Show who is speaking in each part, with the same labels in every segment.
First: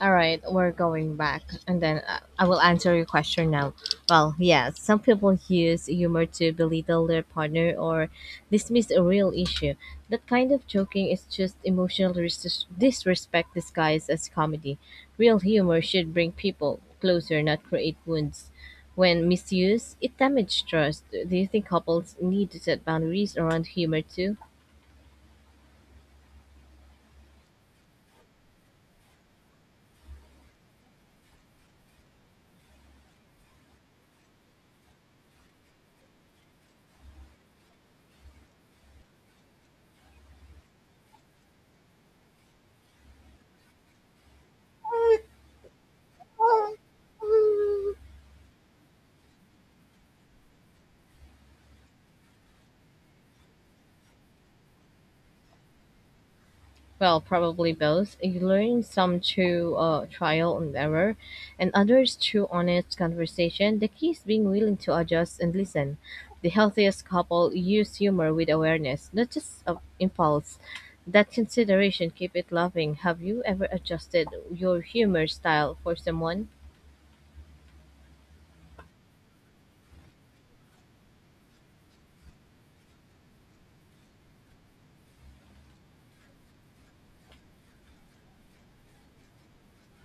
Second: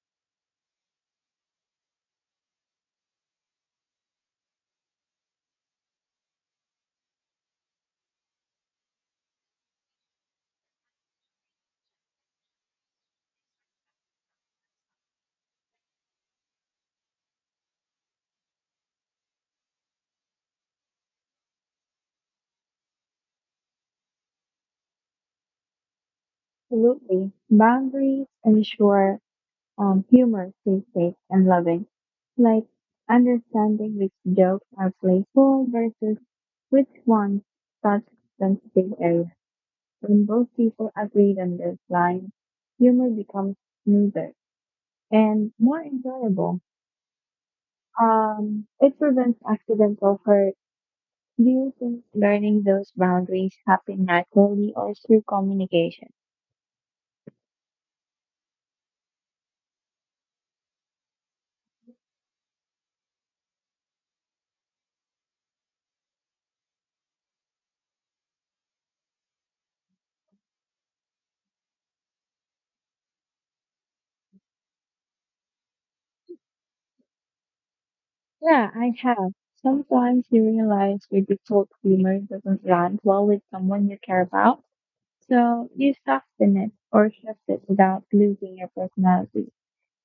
Speaker 1: All right, we're going back, and then I will answer your question now. Yes, some people use humor to belittle their partner or dismiss a real issue. That kind of joking is just emotional disrespect disguised as comedy. Real humor should bring people closer, not create wounds. When misused, it damages trust. Do you think couples need to set boundaries around humor too?
Speaker 2: Absolutely. Boundaries ensure humor stays safe and loving. Like understanding which jokes are playful versus which ones touch sensitive areas. When both people agree on this line, humor becomes smoother and more enjoyable. It prevents accidental hurt. Do you think learning those boundaries happen naturally or through communication?
Speaker 1: Well, probably both. You learn some through trial and error, and others through honest conversation. The key is being willing to adjust and listen. The healthiest couple use humor with awareness, not just of impulse. That consideration keep it loving. Have you ever adjusted your humor style for someone?
Speaker 2: Yeah, I have. Sometimes you realize your default humor doesn't land well with someone you care about, so you soften it or shift it without losing your personality.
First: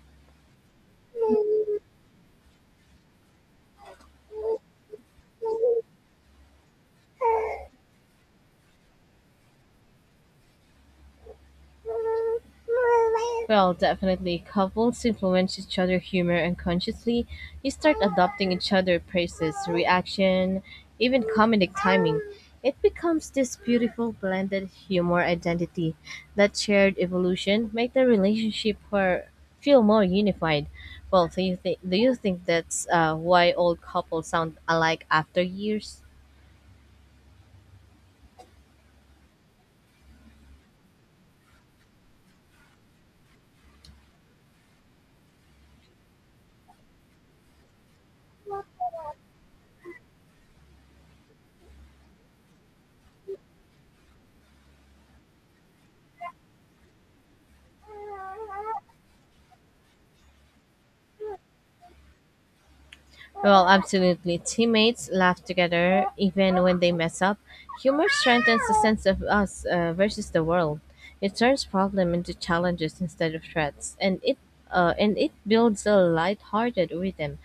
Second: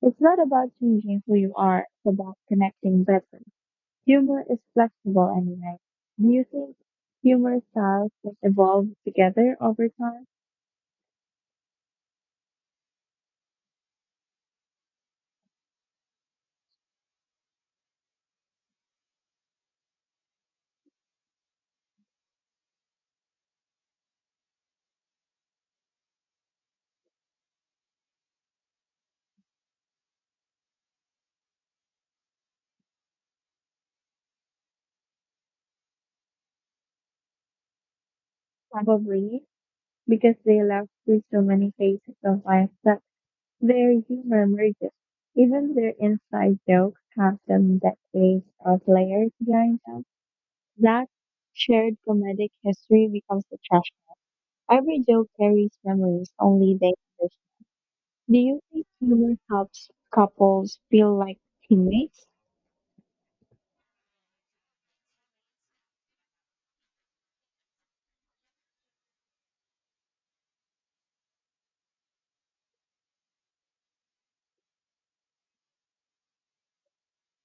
Speaker 2: It's not about changing who you are, it's about connecting better. Humor is flexible anyway. Do you think humor styles just evolve together over time?
Speaker 1: Well, definitely. Couples influence each other humor unconsciously. You start adopting each other' praises, reaction, even comedic timing. It becomes this beautiful blended humor identity. That shared evolution make the relationship for, feel more unified. Do you think that's why old couples sound alike after years?
Speaker 2: Probably, because they allow through so many phases of life that their humor merges. Even their inside jokes have some decades of layers behind them. That shared comedic history becomes the treasure. Every joke carries memories only they understand. Do you think humor helps couples feel like teammates?
Speaker 1: Well, absolutely. Teammates laugh together even when they mess up. Humor strengthens the sense of us versus the world. It turns problem into challenges instead of threats, and it builds a light-hearted rhythm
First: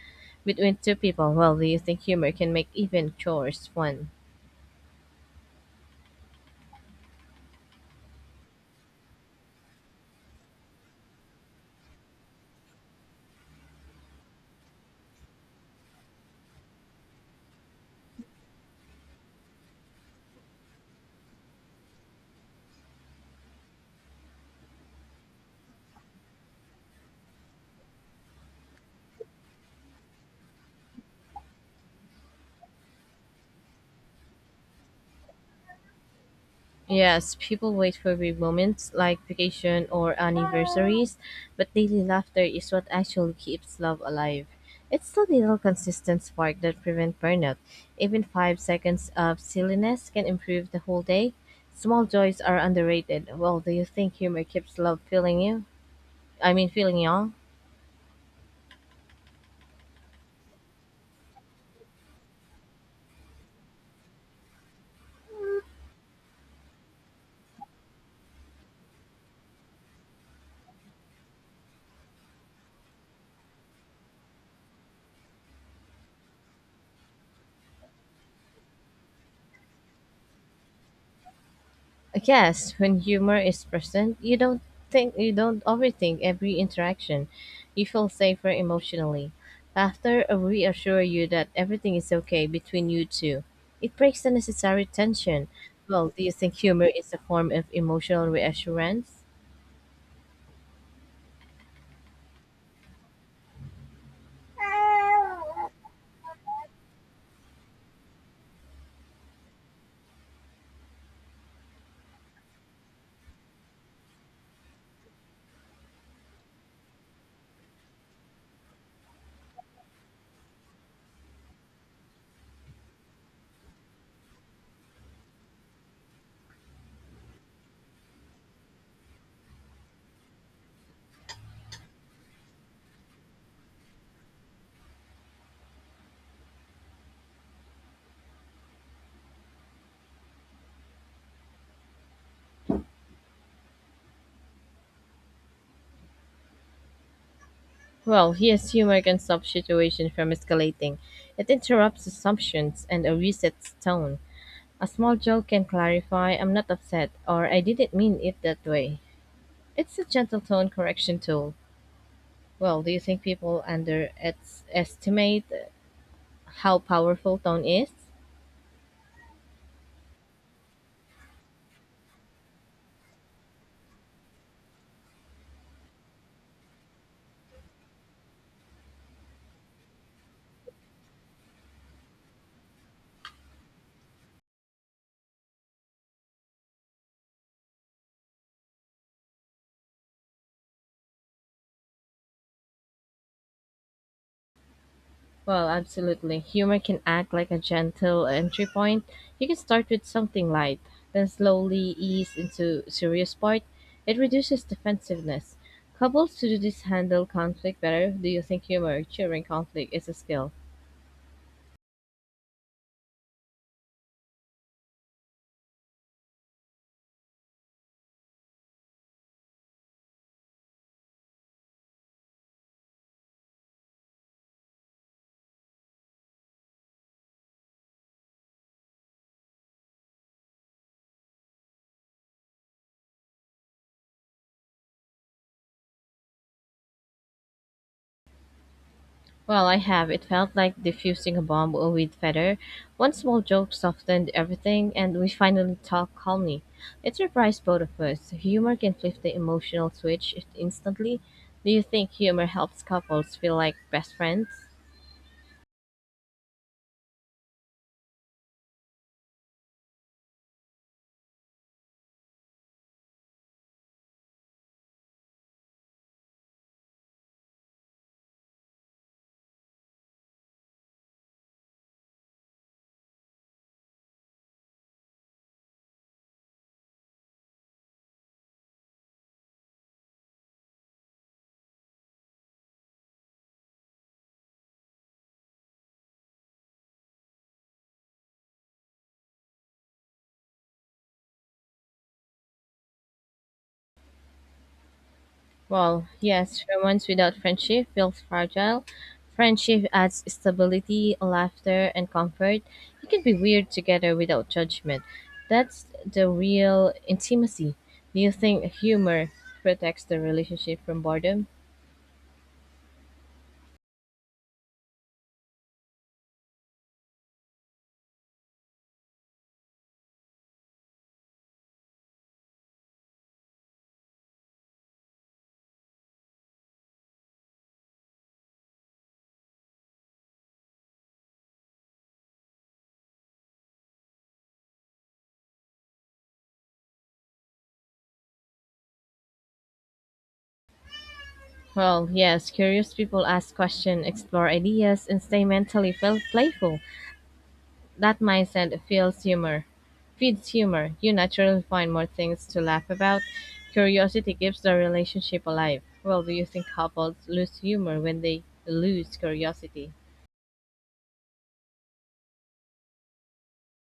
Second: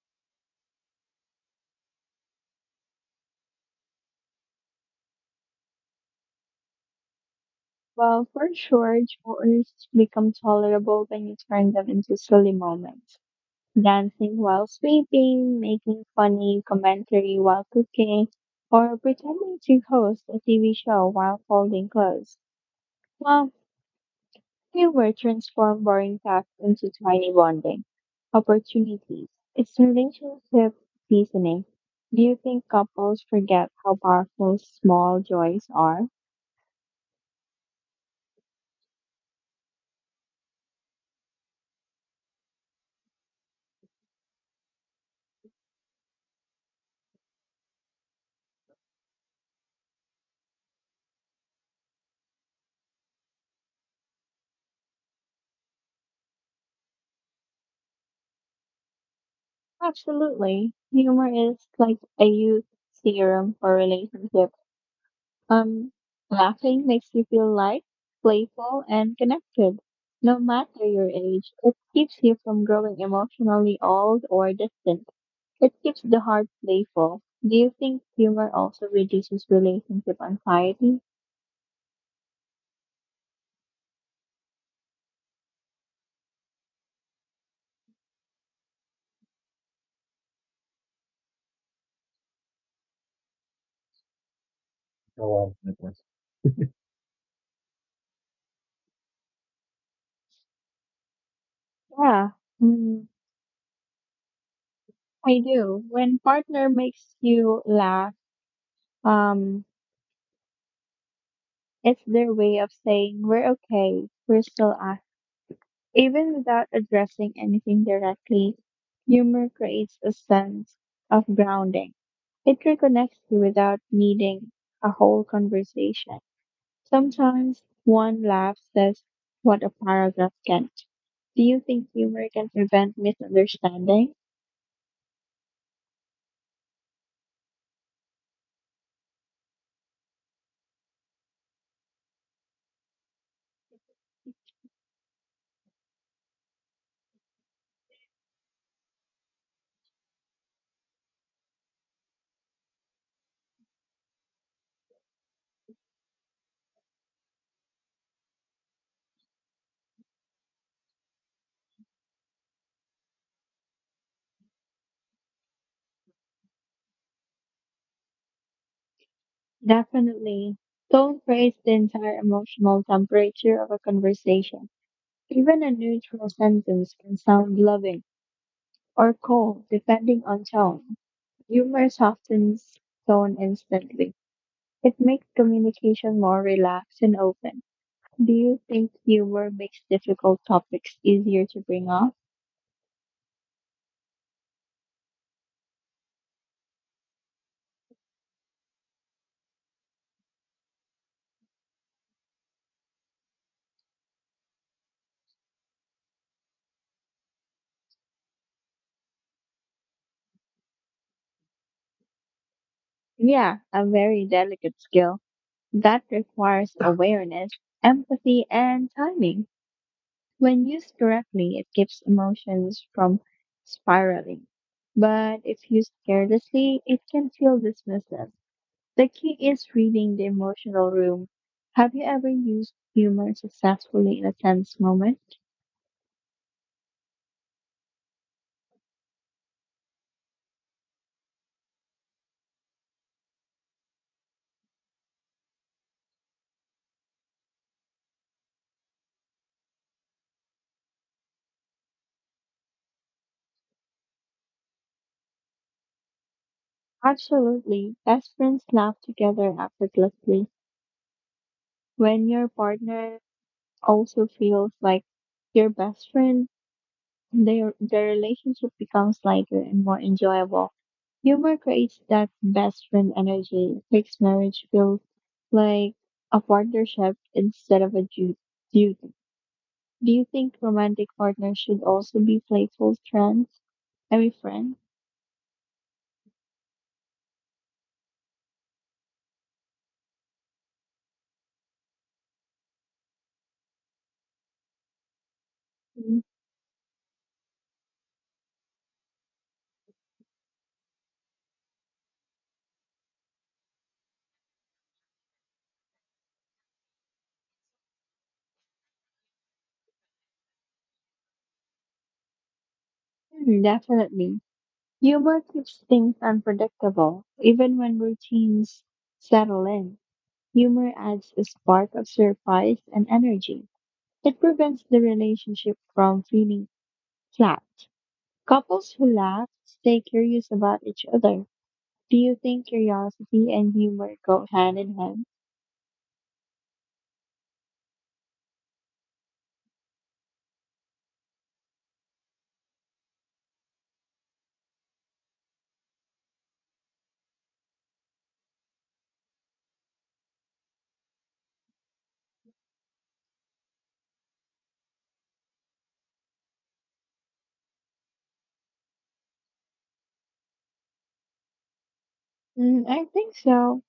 Speaker 1: between two people. Well, do you think humor can make even chores fun?
Speaker 2: Well, for sure, chores become tolerable when you turn them into silly moments. Dancing while sweeping, making funny commentary while cooking, or pretending to host a TV show while folding clothes. Well, humor transforms boring tasks into tiny bonding opportunities. It's relationship seasoning. Do you think couples forget how powerful small joys are?
Speaker 1: Yes, people wait for big moments like vacation or anniversaries, but daily laughter is what actually keeps love alive. It's the little consistent spark that prevents burnout. Even 5 seconds of silliness can improve the whole day. Small joys are underrated. Well, do you think humor keeps love feeling you? I mean, feeling young?
Speaker 2: Absolutely. Humor is like a youth serum for relationship. Um, Laughing makes you feel light, playful, and connected. No matter your age, it keeps you from growing emotionally old or distant. It keeps the heart playful. Do you think humor also reduces relationship anxiety?
Speaker 1: Yes, when humor is present, you don't overthink every interaction. You feel safer emotionally. Laughter reassure you that everything is okay between you two. It breaks the necessary tension. Well, do you think humor is a form of emotional reassurance?
Speaker 2: Yeah, mm, I do. When partner makes you laugh, um, it's their way of saying we're okay, we're still. Even without addressing anything directly, humor creates a sense of grounding. It reconnects you without needing a whole conversation. Sometimes one laugh says what a paragraph can't. Do you think humor can prevent misunderstanding?
Speaker 1: Well, here's humor can stop situation from escalating. It interrupts assumptions and a resets tone. A small joke can clarify I'm not upset or I didn't mean it that way. It's a gentle tone correction tool. Well, do you think people underestimate how powerful tone is?
Speaker 2: Definitely. Tone creates the entire emotional temperature of a conversation. Even a neutral sentence can sound loving or cold, depending on tone. Humor softens tone instantly. It makes communication more relaxed and open. Do you think humor makes difficult topics easier to bring up?
Speaker 1: Well, absolutely. Humor can act like a gentle entry point. You can start with something light, then slowly ease into serious part. It reduces defensiveness. Couples who do this handle conflict better. Do you think humor during conflict is a skill?
Speaker 2: Yeah, a very delicate skill that requires awareness, empathy, and timing. When used correctly, it keeps emotions from spiraling. But if used carelessly, it can feel dismissive. The key is reading the emotional room. Have you ever used humor successfully in a tense moment?
Speaker 1: Well, I have. It felt like defusing a bomb with feather. One small joke softened everything, and we finally talked calmly. It surprised both of us. Humor can flip the emotional switch instantly. Do you think humor helps couples feel like best friends?
Speaker 2: Absolutely. Best friends laugh together effortlessly. When your partner also feels like your best friend, their relationship becomes lighter and more enjoyable. Humor creates that best friend energy. It makes marriage feel like a partnership instead of a duty. Do you think romantic partners should also be playful friends? I mean, friends?
Speaker 1: Well,
Speaker 2: Mm.
Speaker 1: yes, romance without friendship feels fragile. Friendship adds stability, laughter, and comfort. You can be weird together without judgment. That's the real intimacy. Do you think humor protects the relationship from boredom?
Speaker 2: Hmm, definitely. Humor keeps things unpredictable. Even when routines settle in, humor adds a spark of surprise and energy. It prevents the relationship from feeling flat. Couples who laugh stay curious about each other. Do you think curiosity and humor go hand in hand?
Speaker 1: Well, yes, curious people ask questions, explore ideas, and stay mentally playful. That mindset feels humor. Feeds humor. You naturally find more things to laugh about. Curiosity keeps the relationship alive. Well, do you think couples lose humor when they lose curiosity?
Speaker 2: Mm, I think so.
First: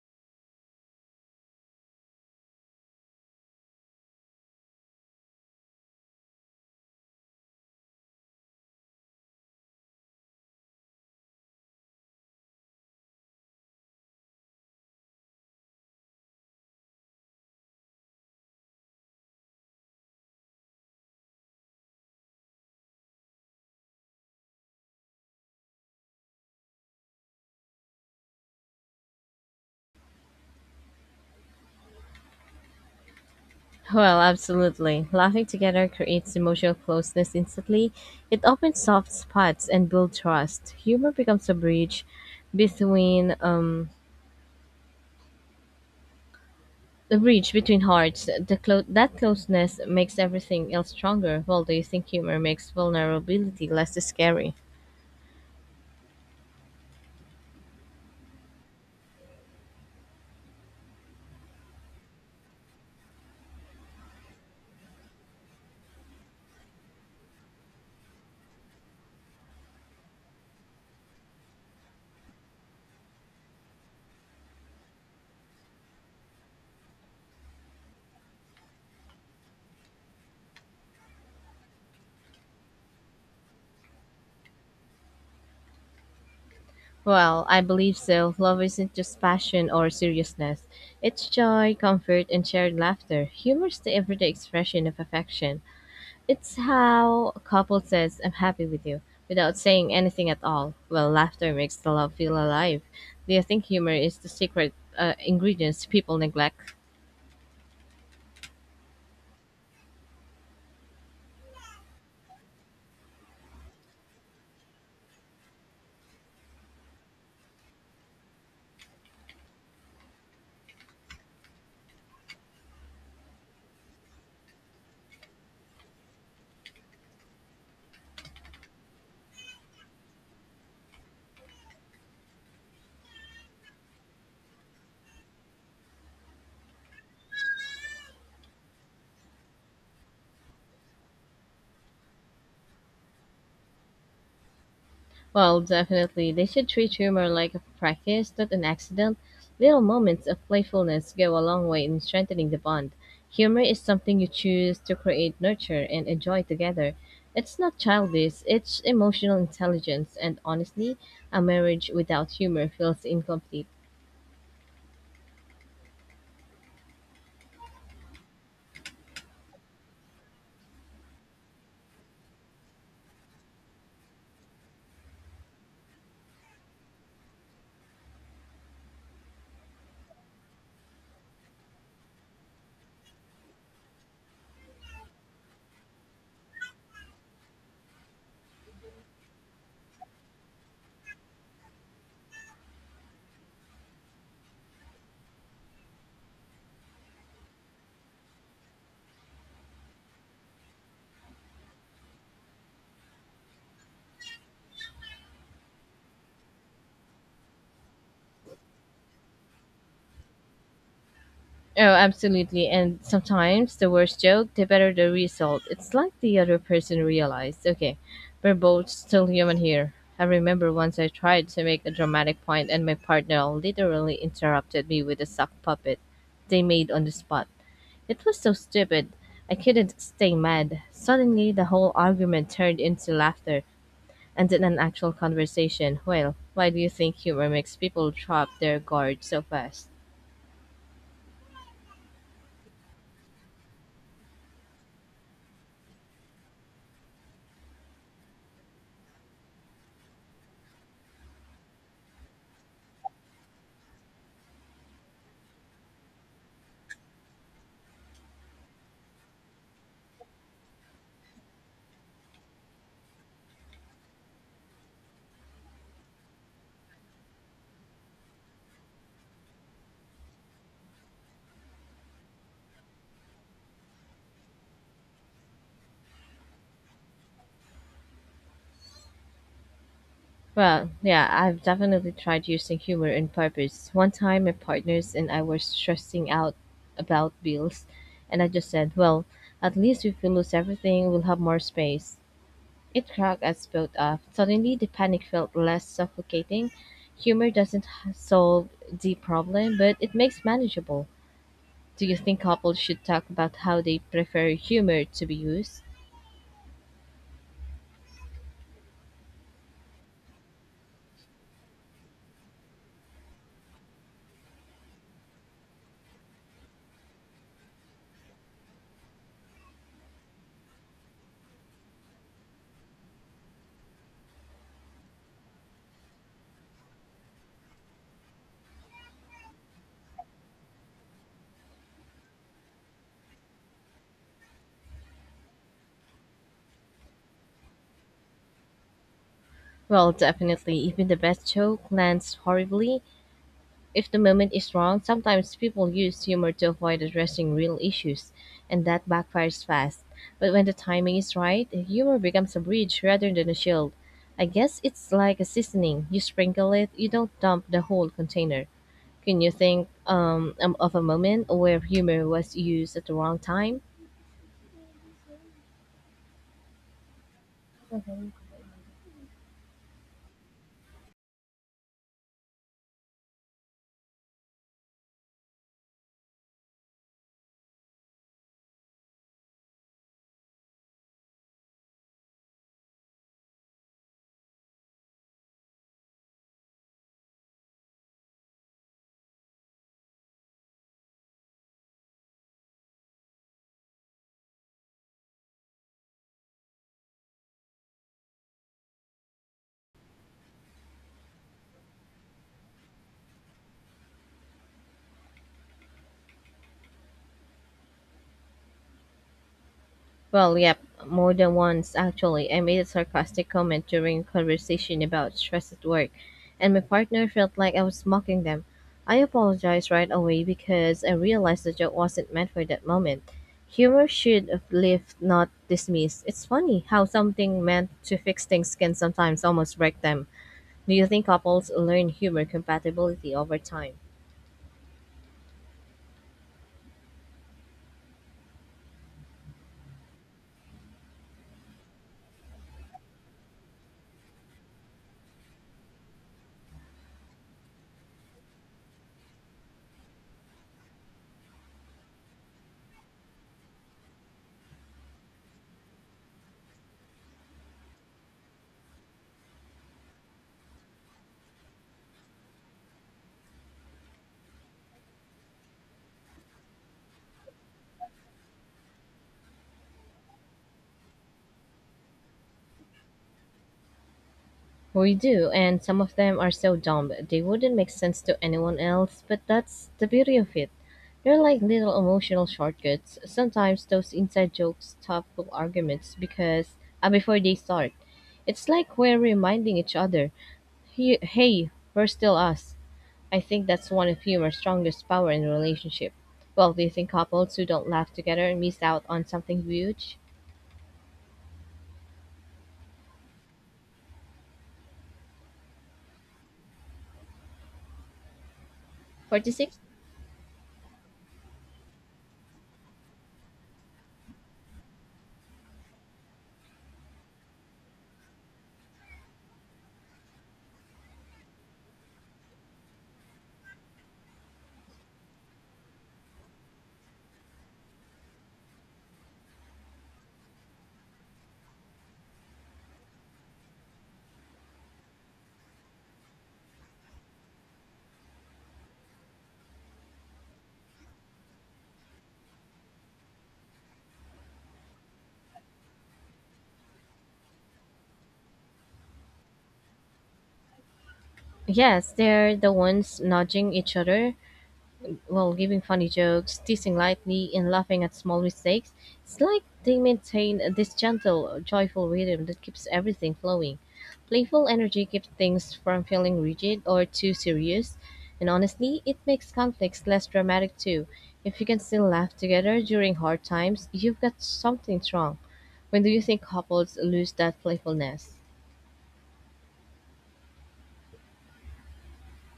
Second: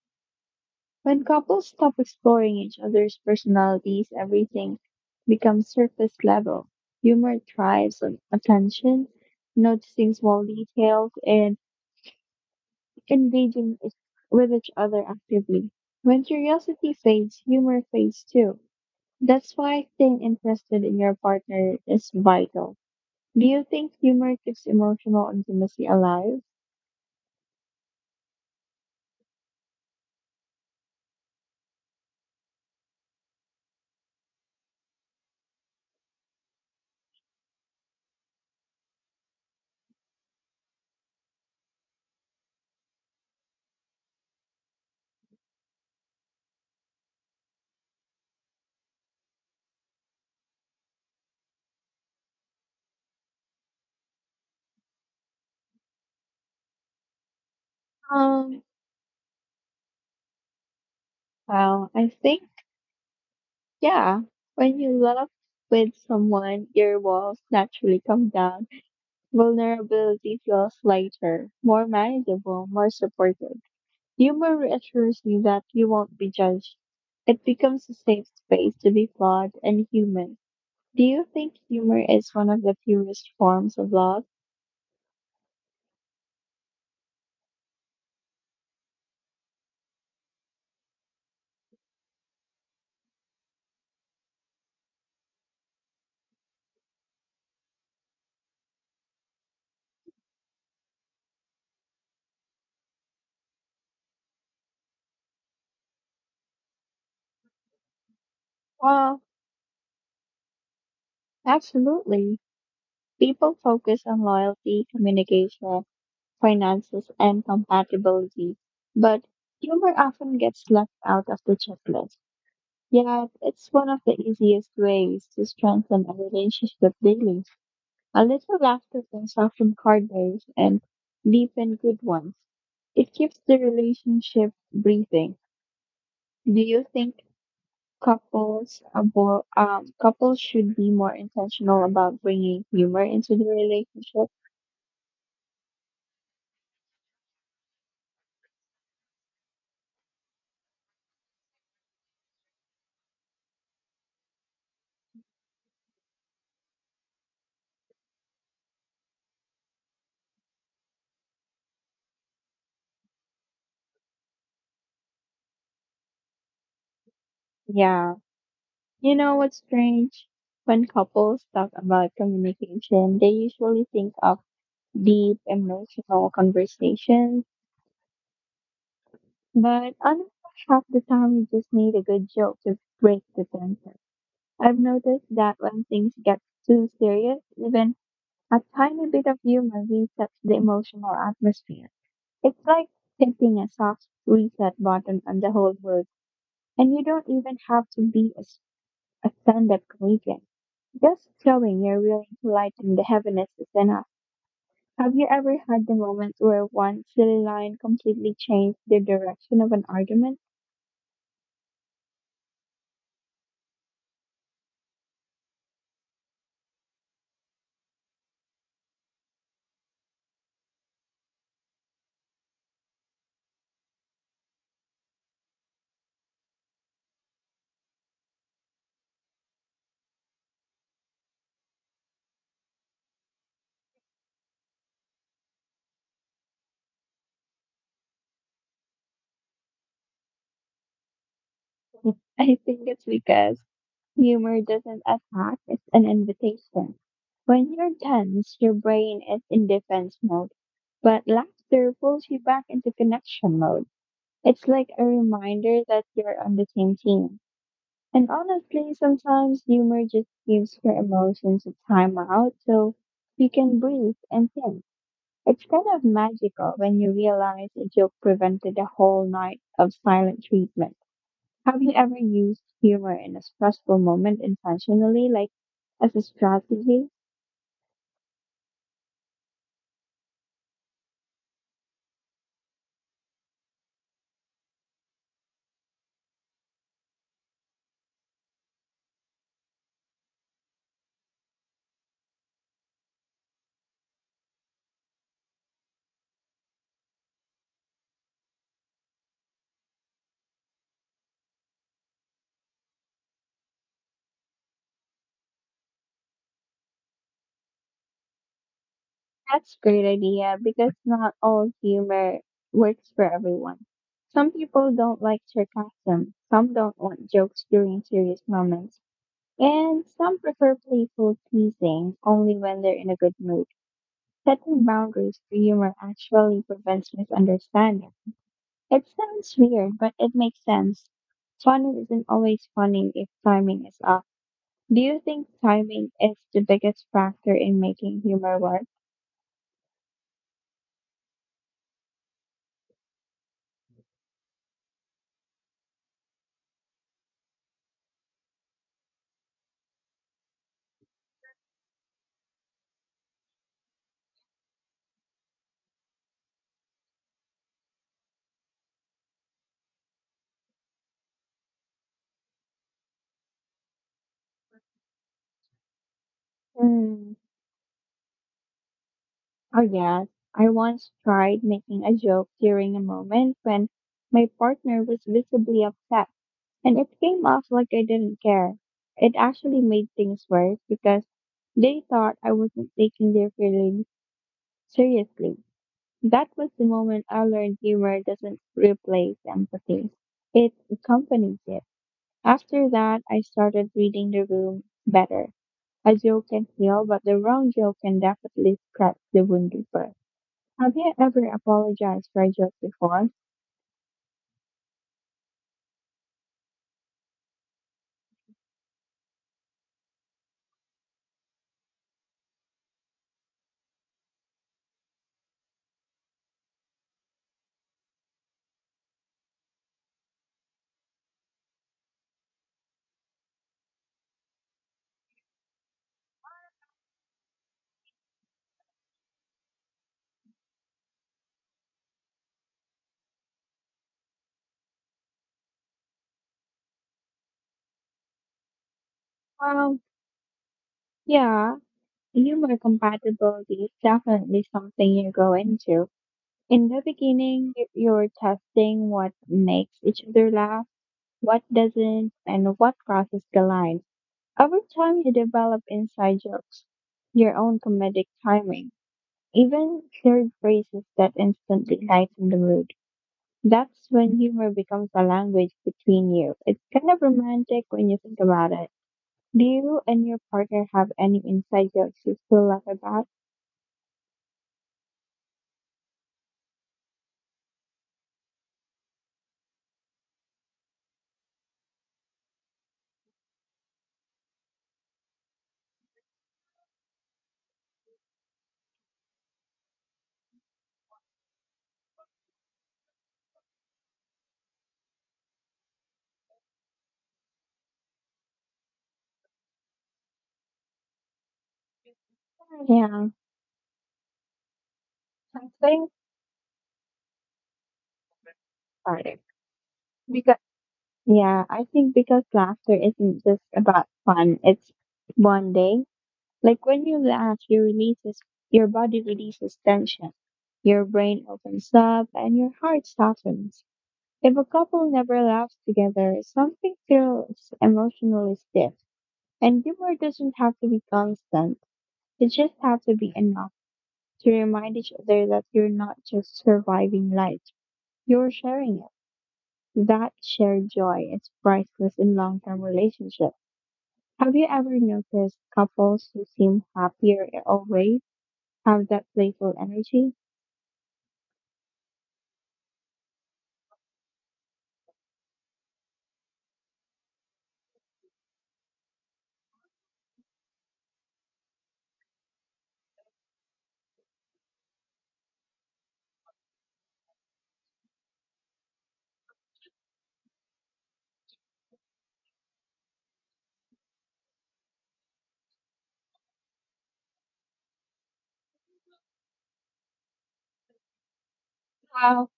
Speaker 2: When couples stop exploring each other's personalities, everything becomes surface level. Humor thrives on attention, noticing small details, and engaging each- with each other actively. When curiosity fades, humor fades too. That's why staying interested in your partner is vital. Do you think humor keeps emotional intimacy alive?
Speaker 1: Well, absolutely. Laughing together creates emotional closeness instantly. It opens soft spots and builds trust. Humor becomes a bridge between The bridge between hearts, the that closeness makes everything else stronger. Well, do you think humor makes vulnerability less scary?
Speaker 2: Um, well, I think. Yeah, when you laugh with someone, your walls naturally come down. Vulnerability feels lighter, more manageable, more supported. Humor reassures you that you won't be judged. It becomes a safe space to be flawed and human. Do you think humor is one of the purest forms of love?
Speaker 1: Well, I believe so. Love isn't just passion or seriousness. It's joy, comfort, and shared laughter. Humor's the everyday expression of affection. It's how a couple says, I'm happy with you, without saying anything at all. Well, laughter makes the love feel alive. Do you think humor is the secret ingredients people neglect?
Speaker 2: Well, absolutely. People focus on loyalty, communication, finances, and compatibility, but humor often gets left out of the checklist. Yet, it's one of the easiest ways to strengthen a relationship daily. A little laughter can soften corners and deepen good ones. It keeps the relationship breathing. Do you think couples should be more intentional about bringing humor into the relationship?
Speaker 1: Well, definitely. They should treat humor like a practice, not an accident. Little moments of playfulness go a long way in strengthening the bond. Humor is something you choose to create, nurture, and enjoy together. It's not childish, it's emotional intelligence, and honestly, a marriage without humor feels incomplete.
Speaker 2: Yeah. You know what's strange? When couples talk about communication, they usually think of deep emotional conversations, but honestly, half the time you just need a good joke to break the tension. I've noticed that when things get too serious, even a tiny bit of humor resets the emotional atmosphere. It's like hitting a soft reset button on the whole mood, and you don't even have to be as a stand-up comedian. Just showing you're willing to lighten the heaviness is enough. Have you ever had the moment where one silly line completely changed the direction of an argument?
Speaker 1: Oh, absolutely. And sometimes the worse joke, the better the result. It's like the other person realized, okay, we're both still human here. I remember once I tried to make a dramatic point and my partner literally interrupted me with a sock puppet they made on the spot. It was so stupid. I couldn't stay mad. Suddenly, the whole argument turned into laughter and then an actual conversation. Well, why do you think humor makes people drop their guard so fast?
Speaker 2: I think it's because humor doesn't attack, it's an invitation. When you're tense, your brain is in defense mode, but laughter pulls you back into connection mode. It's like a reminder that you're on the same team. And honestly, sometimes humor just gives your emotions a time out so you can breathe and think. It's kind of magical when you realize a joke prevented a whole night of silent treatment. Have you ever used humor in a stressful moment intentionally, like as a strategy?
Speaker 1: Well, yeah, I've definitely tried using humor on purpose. One time, my partners and I were stressing out about bills, and I just said, Well, at least if we lose everything, we'll have more space. It cracked us both up. Suddenly, the panic felt less suffocating. Humor doesn't solve the problem, but it makes manageable. Do you think couples should talk about how they prefer humor to be used?
Speaker 2: That's a great idea because not all humor works for everyone. Some people don't like sarcasm. Some don't want jokes during serious moments. And some prefer playful teasing only when they're in a good mood. Setting boundaries through humor actually prevents misunderstanding. It sounds weird, but it makes sense. Funny isn't always funny if timing is off. Do you think timing is the biggest factor in making humor work?
Speaker 1: Well, definitely. Even the best joke lands horribly If the moment is wrong, sometimes people use humor to avoid addressing real issues, and that backfires fast. But when the timing is right, humor becomes a bridge rather than a shield. I guess it's like a seasoning. You sprinkle it, you don't dump the whole container. Can you think of a moment where humor was used at the wrong time?
Speaker 2: Hmm. Oh, yes. I once tried making a joke during a moment when my partner was visibly upset. And it came off like I didn't care. It actually made things worse because they thought I wasn't taking their feelings seriously. That was the moment I learned humor doesn't replace empathy. It accompanies it. After that, I started reading the room better. A joke can heal, but the wrong joke can definitely scratch the wound deeper. Have you ever apologized for a joke before?
Speaker 1: Well, yep, more than once actually. I made a sarcastic comment during a conversation about stress at work, and my partner felt like I was mocking them. I apologized right away because I realized the joke wasn't meant for that moment. Humor should uplift, not dismiss. It's funny how something meant to fix things can sometimes almost wreck them. Do you think couples learn humor compatibility over time?
Speaker 2: Well, yeah, humor compatibility is definitely something you go into. In the beginning, you're testing what makes each other laugh, what doesn't, and what crosses the line. Over time, you develop inside jokes, your own comedic timing, even shared phrases that instantly lighten the mood. That's when humor becomes a language between you. It's kind of romantic when you think about it. Do you and your partner have any inside jokes you still laugh about?
Speaker 1: We do, and some of them are so dumb they wouldn't make sense to anyone else, but that's the beauty of it. They're like little emotional shortcuts. Sometimes those inside jokes stop full arguments because before they start. It's like we're reminding each other, "Hey, we're still us." I think that's one of humor's strongest power in a relationship. Well, do you think couples who don't laugh together miss out on something huge?
Speaker 2: Yeah, I think started.
Speaker 1: 46?
Speaker 2: Because yeah, I think because laughter isn't just about fun, it's bonding. Like when you laugh, your body releases tension, your brain opens up and your heart softens. If a couple never laughs together, something feels emotionally stiff. And humor doesn't have to be constant. It just has to be enough to remind each other that you're not just surviving life, you're sharing it. That shared joy is priceless in long-term relationships. Have you ever noticed couples who seem happier always have that playful energy?
Speaker 1: Yes, they're the ones nudging each other, well, giving funny jokes, teasing lightly, and laughing at small mistakes. It's like they maintain this gentle, joyful rhythm that keeps everything flowing. Playful energy keeps things from feeling rigid or too serious, and honestly, it makes conflicts less dramatic too. If you can still laugh together during hard times, you've got something strong. When do you think couples lose that playfulness?
Speaker 2: Well,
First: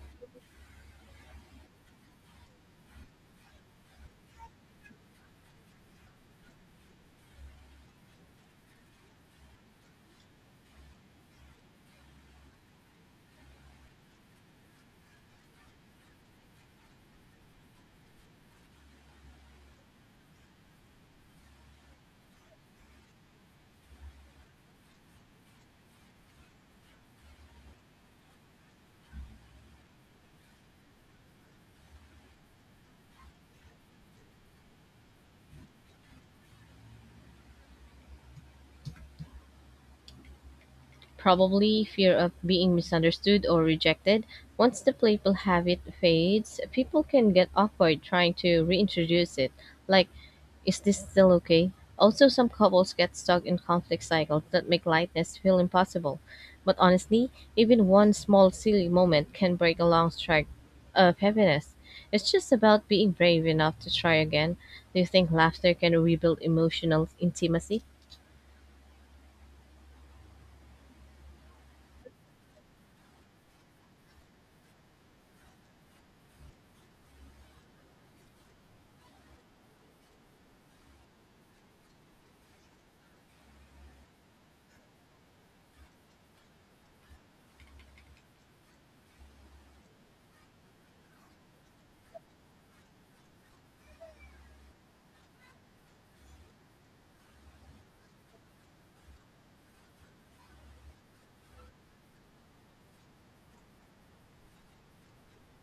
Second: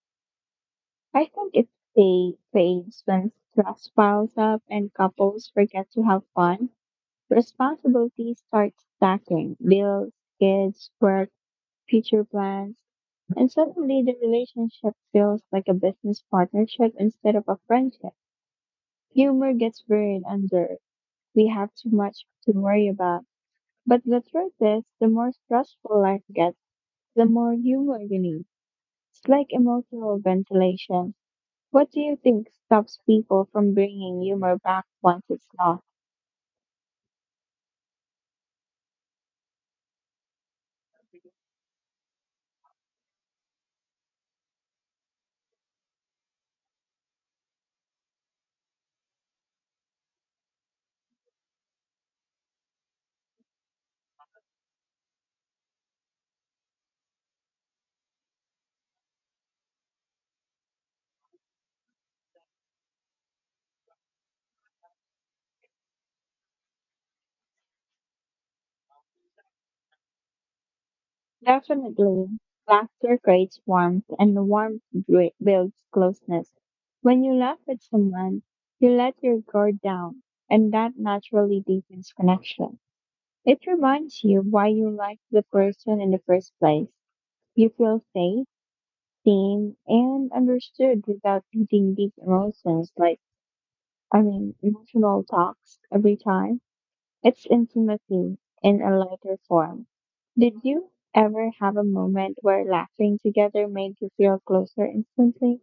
Speaker 2: I think it fades when stress piles up and couples forget to have fun. Responsibilities start stacking: bills, kids, work, future plans, and suddenly the relationship feels like a business partnership instead of a friendship. Humor gets buried under we have too much to worry about. But the truth is, the more stressful life gets, the more humor you need. It's like emotional ventilation. What do you think stops people from bringing humor back once it's lost?
Speaker 1: Probably fear of being misunderstood or rejected. Once the playful habit fades, people can get awkward trying to reintroduce it. Like, is this still okay? Also, some couples get stuck in conflict cycles that make lightness feel impossible. But honestly, even one small silly moment can break a long streak of happiness. It's just about being brave enough to try again. Do you think laughter can rebuild emotional intimacy?
Speaker 2: Definitely, laughter creates warmth, and warmth builds closeness. When you laugh at someone, you let your guard down, and that naturally deepens connection. It reminds you why you like the person in the first place. You feel safe seen and understood without needing deep emotions like I mean emotional talks every time. It's intimacy in a lighter form. Did you ever have a moment where laughing together made you feel closer instantly?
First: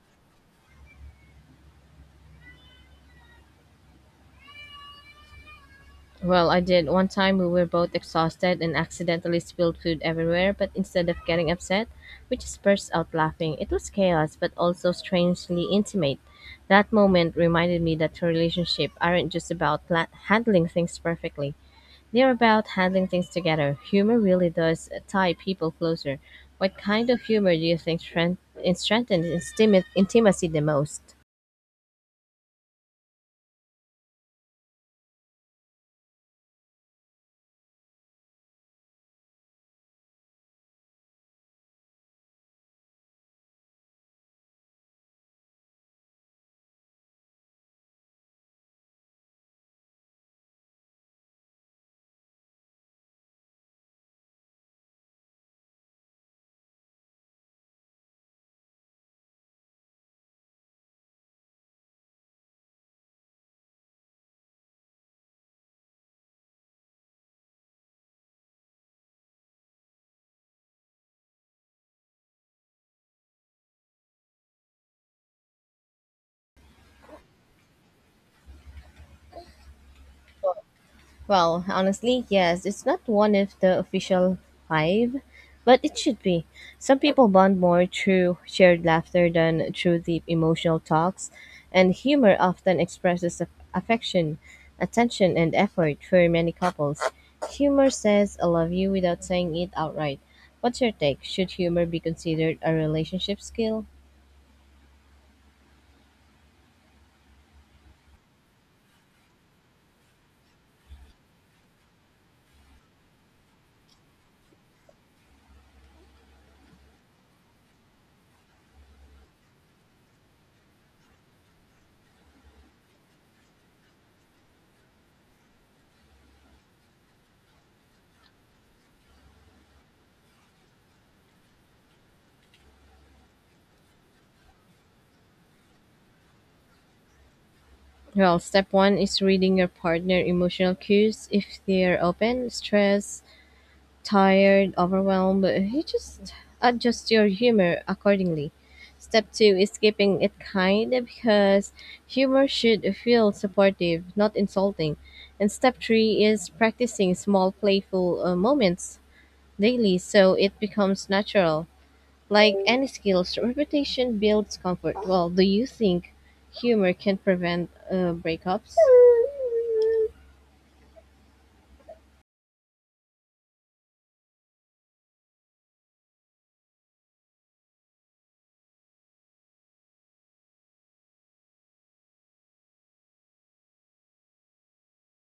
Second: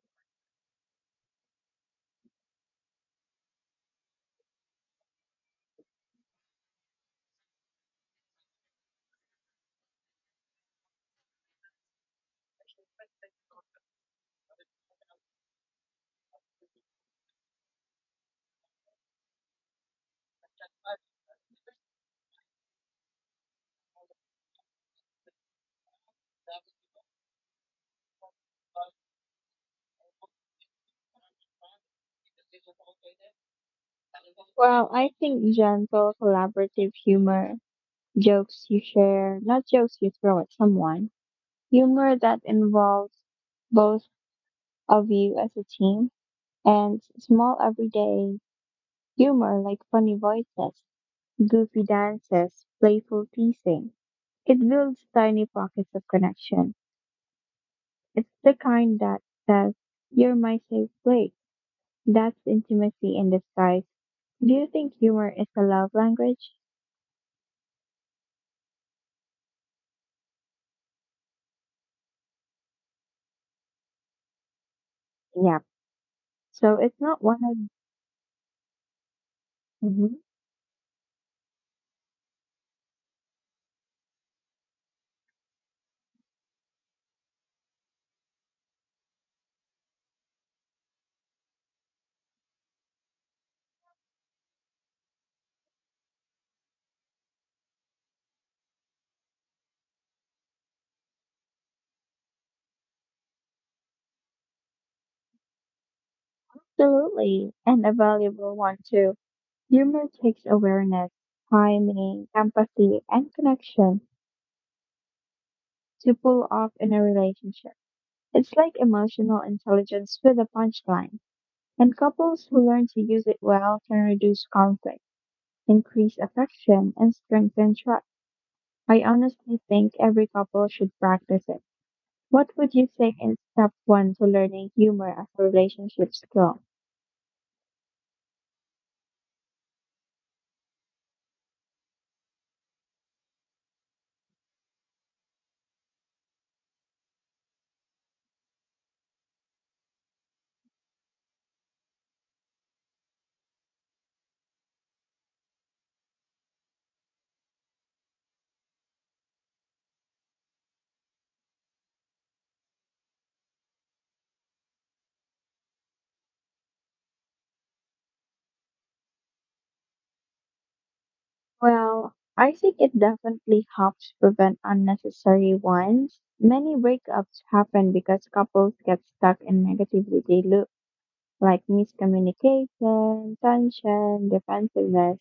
Speaker 1: Well, I did. One time we were both exhausted and accidentally spilled food everywhere, but instead of getting upset, we just burst out laughing. It was chaos, but also strangely intimate. That moment reminded me that relationships aren't just about handling things perfectly, they're about handling things together. Humor really does tie people closer. What kind of humor do you think strengthens intimacy the most?
Speaker 2: Well, I think gentle, collaborative humor, jokes you share, not jokes you throw at someone, humor that involves both of you as a team, and small everyday humor like funny voices, goofy dances, playful teasing. It builds tiny pockets of connection. It's the kind that says, you're my safe place. That's intimacy in disguise. Do you think humor is a love language? Yeah. So it's not one of. Mhm.
Speaker 1: Well, honestly, yes, it's not one of the official five, but it should be. Some people bond more through shared laughter than through deep emotional talks, and humor often expresses affection, attention, and effort for many couples. Humor says I love you without saying it outright. What's your take? Should humor be considered a relationship skill?
Speaker 2: Absolutely and a valuable one too. Humor takes awareness, timing, empathy, and connection to pull off in a relationship. It's like emotional intelligence with a punchline, and couples who learn to use it well can reduce conflict, increase affection, and strengthen trust. I honestly think every couple should practice it. What would you say in step one to learning humor as a relationship skill?
Speaker 1: Well, step one is reading your partner emotional cues. If they're open, stressed, tired, overwhelmed, you just adjust your humor accordingly. Step two is keeping it kind because humor should feel supportive, not insulting. And step three is practicing small playful moments daily so it becomes natural. Like any skills, repetition builds comfort. Well, do you think humor can prevent breakups?
Speaker 2: Well, I think it definitely helps prevent unnecessary ones. Many breakups happen because couples get stuck in negativity loops. Like miscommunication, tension, defensiveness,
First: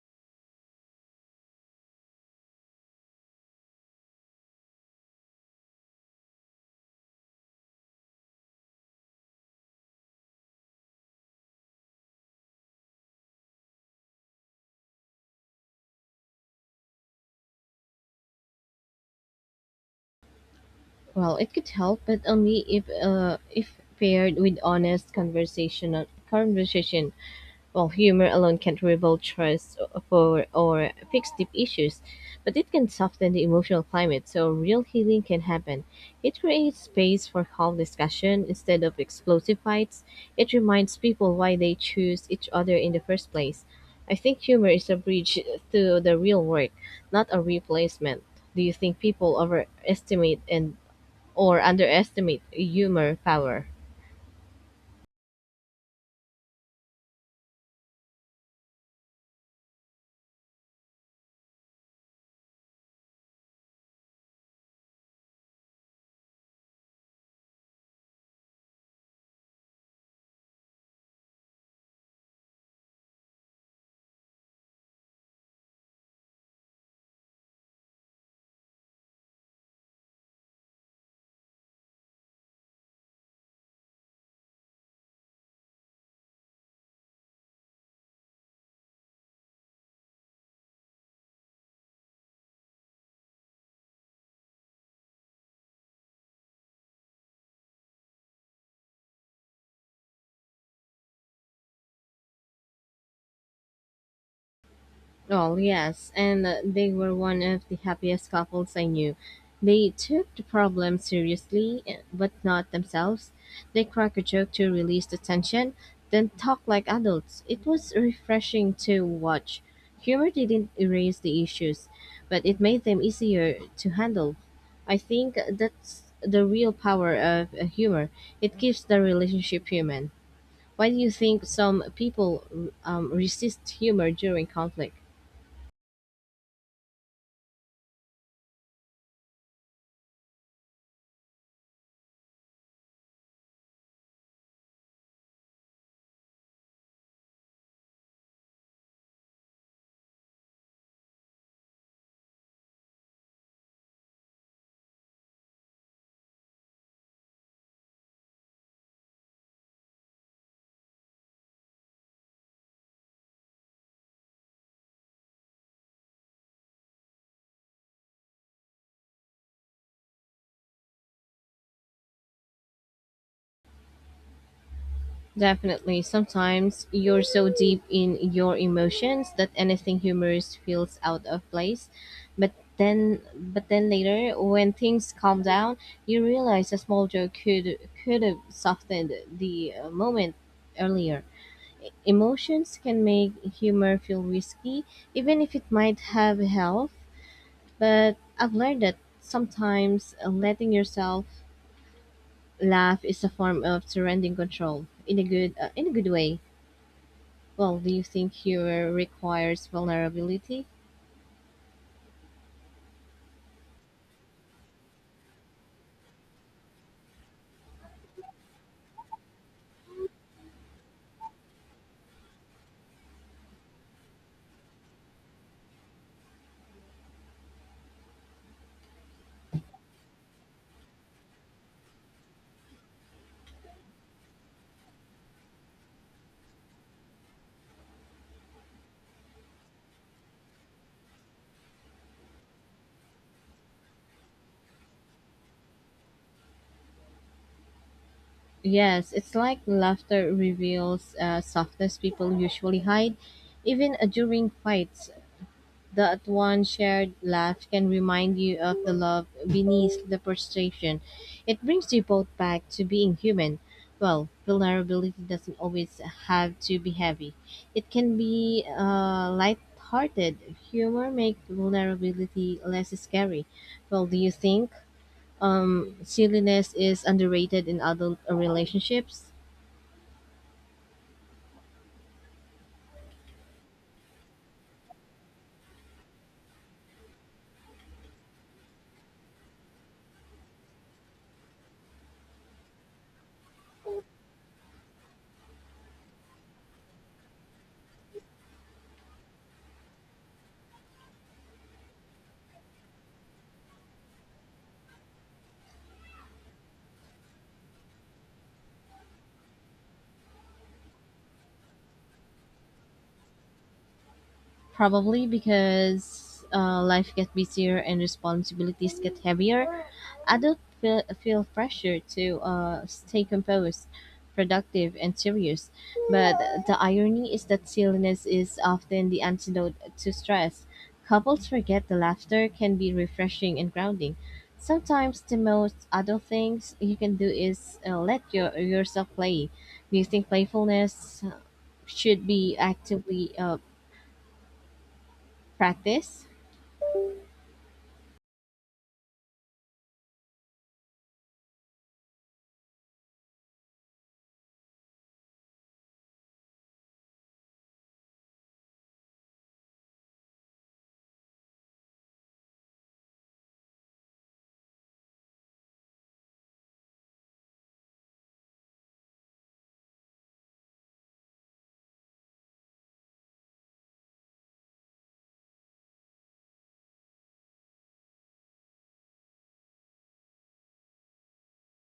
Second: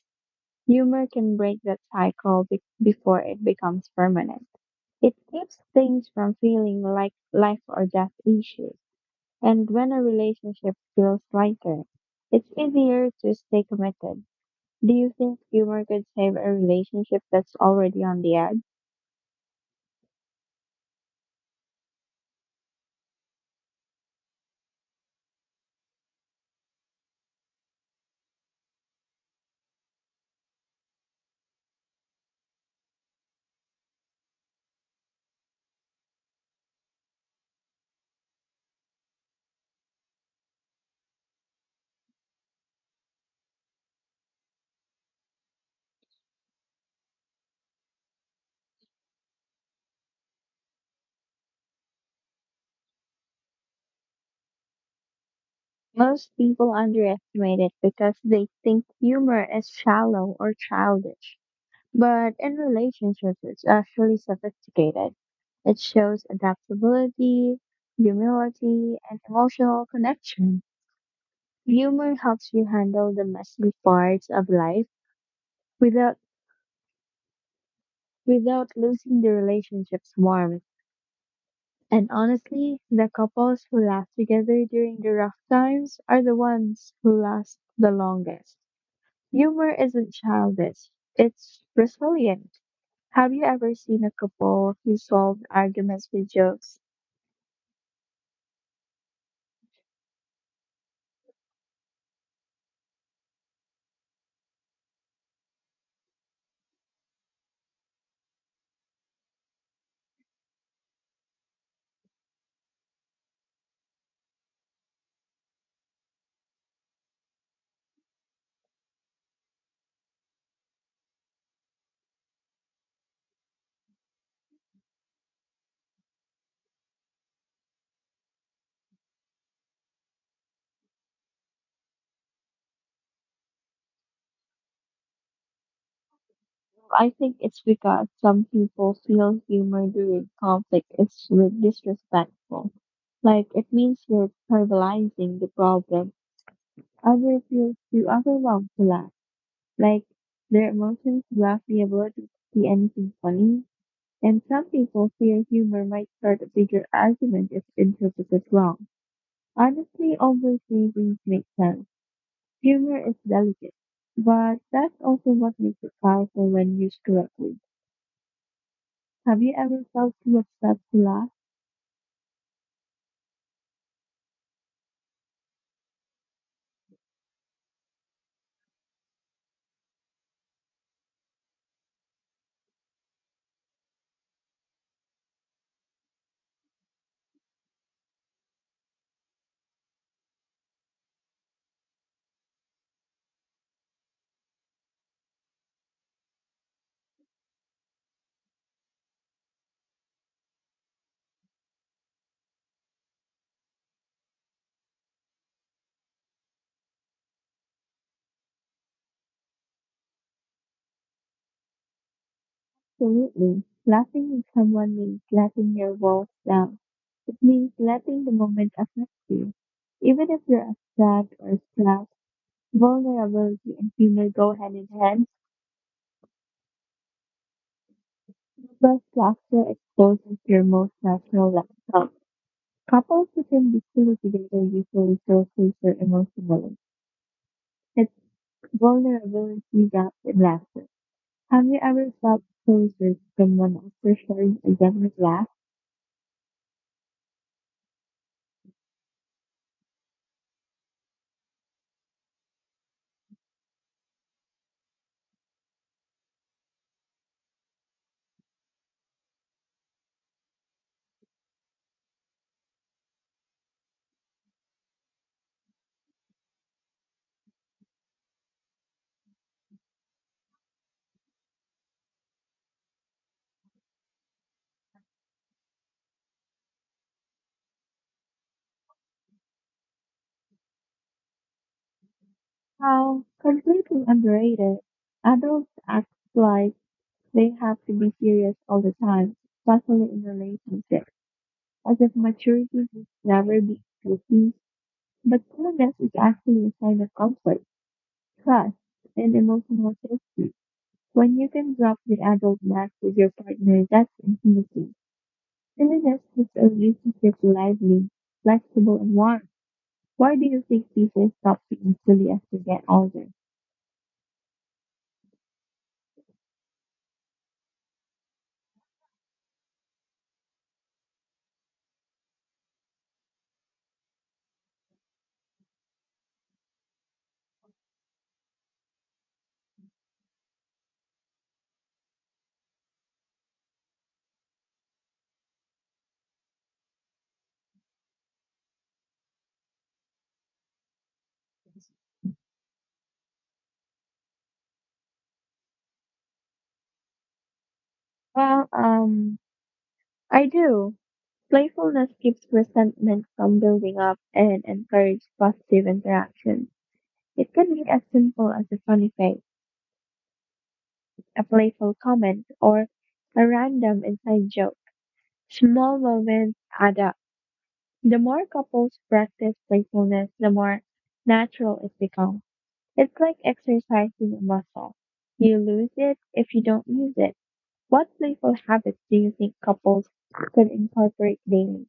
Speaker 2: humor can break that cycle before it becomes permanent. It keeps things from feeling like life or death issues. And when a relationship feels lighter, it's easier to stay committed. Do you think humor could save a relationship that's already on the edge?
Speaker 1: Well, it could help, but only if paired with honest conversation. Conversation. Well, humor alone can't rebuild trust for or fix deep issues, but it can soften the emotional climate, so real healing can happen. It creates space for calm discussion instead of explosive fights. It reminds people why they choose each other in the first place. I think humor is a bridge to the real work, not a replacement. Do you think people overestimate and or underestimate humor power.
Speaker 2: Most people underestimate it because they think humor is shallow or childish. But in relationships, it's actually sophisticated. It shows adaptability, humility, and emotional connection. Humor helps you handle the messy parts of life without without losing the relationship's warmth. And honestly, the couples who laugh together during the rough times are the ones who last the longest. Humor isn't childish, it's resilient. Have you ever seen a couple who solved arguments with jokes?
Speaker 1: Well, yes, and they were one of the happiest couples I knew. They took the problem seriously, eh, but not themselves. They cracked a joke to release the tension, then talk like adults. It was refreshing to watch. Humor didn't erase the issues, but it made them easier to handle. I think that's the real power of humor. It keeps the relationship human. Why do you think some people resist humor during conflict?
Speaker 2: I think it's because some people feel humor during conflict is disrespectful. Like it means you're trivializing the problem. Others feel too overwhelmed to laugh. Like their emotions block the ability to see anything funny. And some people fear humor might start a bigger argument if interpreted wrong. Honestly, all those reasons make sense. Humor is delicate, but that's also what makes it powerful when used correctly. Have you ever felt too upset to laugh?
Speaker 1: Definitely, sometimes you're so deep in your emotions that anything humorous feels out of place. But then later, when things calm down, you realize a small joke could have softened the moment earlier. Emotions can make humor feel risky, even if it might have health. But I've learned that sometimes letting yourself Laugh is a form of surrendering control in a good way. Well, do you think humor requires vulnerability?
Speaker 2: Absolutely. Laughing with someone means letting your walls down. It means letting the moment affect you. Even if you're upset or stressed, vulnerability and humor go hand in hand. But laughter exposes your most natural self. Couples who can be silly together usually feel safer emotionally. It's vulnerability wrapped in laughter. Have you ever felt close with someone after sharing a genuine laugh?
Speaker 1: Yes, it's like laughter reveals softness people usually hide, even during fights. That one shared laugh can remind you of the love beneath the frustration. It brings you both back to being human. Well, vulnerability doesn't always have to be heavy. It can be light-hearted. Humor makes vulnerability less scary. Well, do you think silliness is underrated in adult relationships?
Speaker 2: How completely underrated. Adults act like they have to be serious all the time, especially in relationships, as if maturity has never been tricky. But coolness is actually a sign of comfort, trust, and emotional safety. When you can drop the adult mask with your partner, that's intimacy. Silliness keeps a relationship lively, flexible, and warm. Why do you think people stop being silly as they get older?
Speaker 1: Probably because life gets busier and responsibilities get heavier. Adults feel pressure to stay composed, productive, and serious. But the irony is that silliness is often the antidote to stress. Couples forget the laughter can be refreshing and grounding. Sometimes the most adult things you can do is let yourself play. Do you think playfulness should be actively practiced?
Speaker 2: Well, um, I do. Playfulness keeps resentment from building up and encourages positive interaction. It can be as simple as a funny face, a playful comment, or a random inside joke. Small moments add up. The more couples practice playfulness, the more natural it becomes. It's like exercising a muscle. You lose it if you don't use it. What playful habits do you think couples could incorporate daily?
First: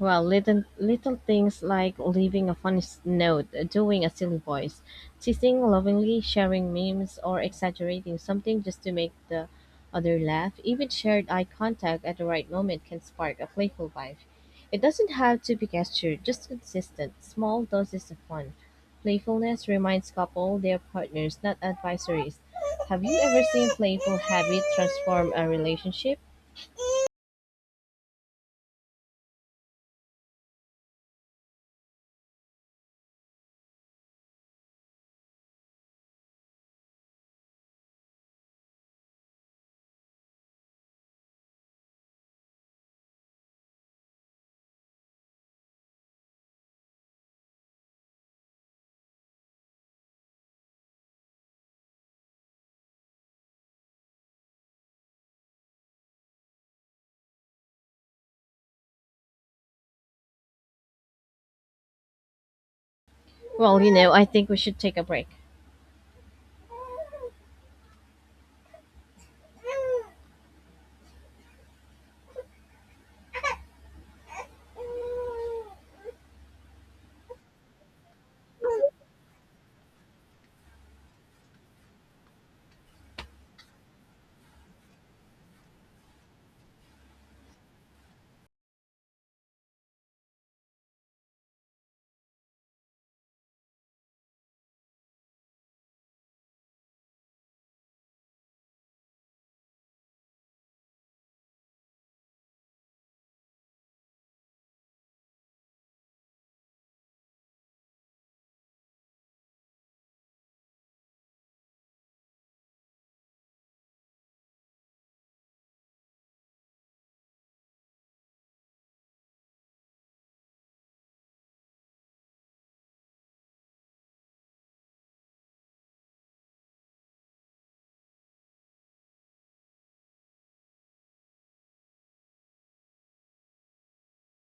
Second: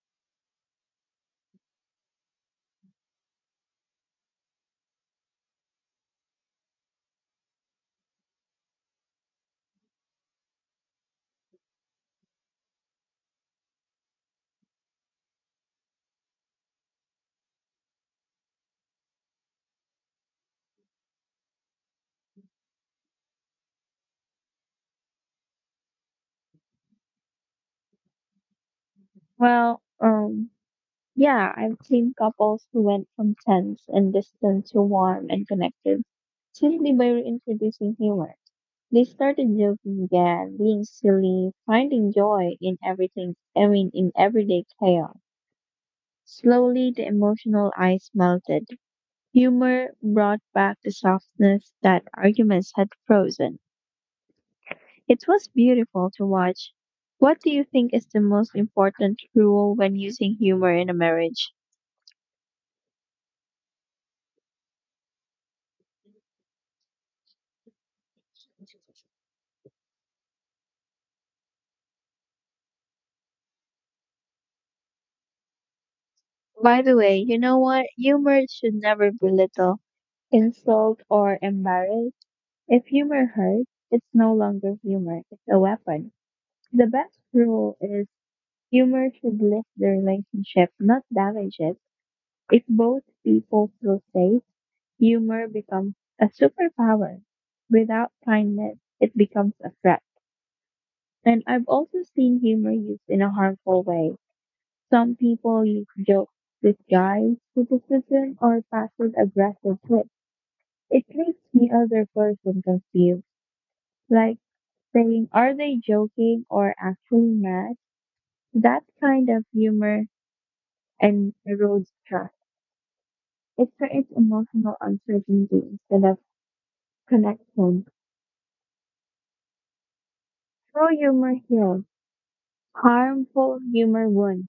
Speaker 1: Well, little things like leaving a funny note, doing a silly voice, teasing lovingly, sharing memes, or exaggerating something just to make the other laugh. Even shared eye contact at the right moment can spark a playful vibe. It doesn't have to be gestured, just consistent, small doses of fun. Playfulness reminds couple their partners, not advisories. Have you ever seen playful habit transform a relationship?
Speaker 2: Well, um, yeah, I've seen couples who went from tense and distant to warm and connected simply by reintroducing humor. They started joking again, being silly, finding joy in everything, I mean, in everyday chaos. Slowly, the emotional ice melted. Humor brought back the softness that arguments had frozen. It was beautiful to watch. What do you think is the most important rule when using humor in a marriage?
Speaker 1: Well, you know, I think we should take a break. You
Speaker 2: By the way, you know what? Humor should never belittle, insult, or embarrass. If humor hurts, it's no longer humor, it's a weapon. The best rule is humor should lift the relationship, not damage it. If both people feel safe, humor becomes a superpower. Without kindness, it becomes a threat. And I've also seen humor used in a harmful way. Some people use jokes with guise, criticism, or passive aggressive tips. It leaves the other person confused, like saying, "Are they joking or actually mad?" That kind of humor and erodes trust. It creates emotional uncertainty instead of connection. True humor heals. Harmful humor one.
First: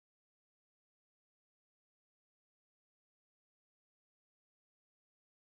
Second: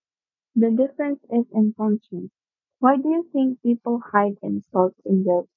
Speaker 2: The difference is intention. Why do you think people hide insults and jokes?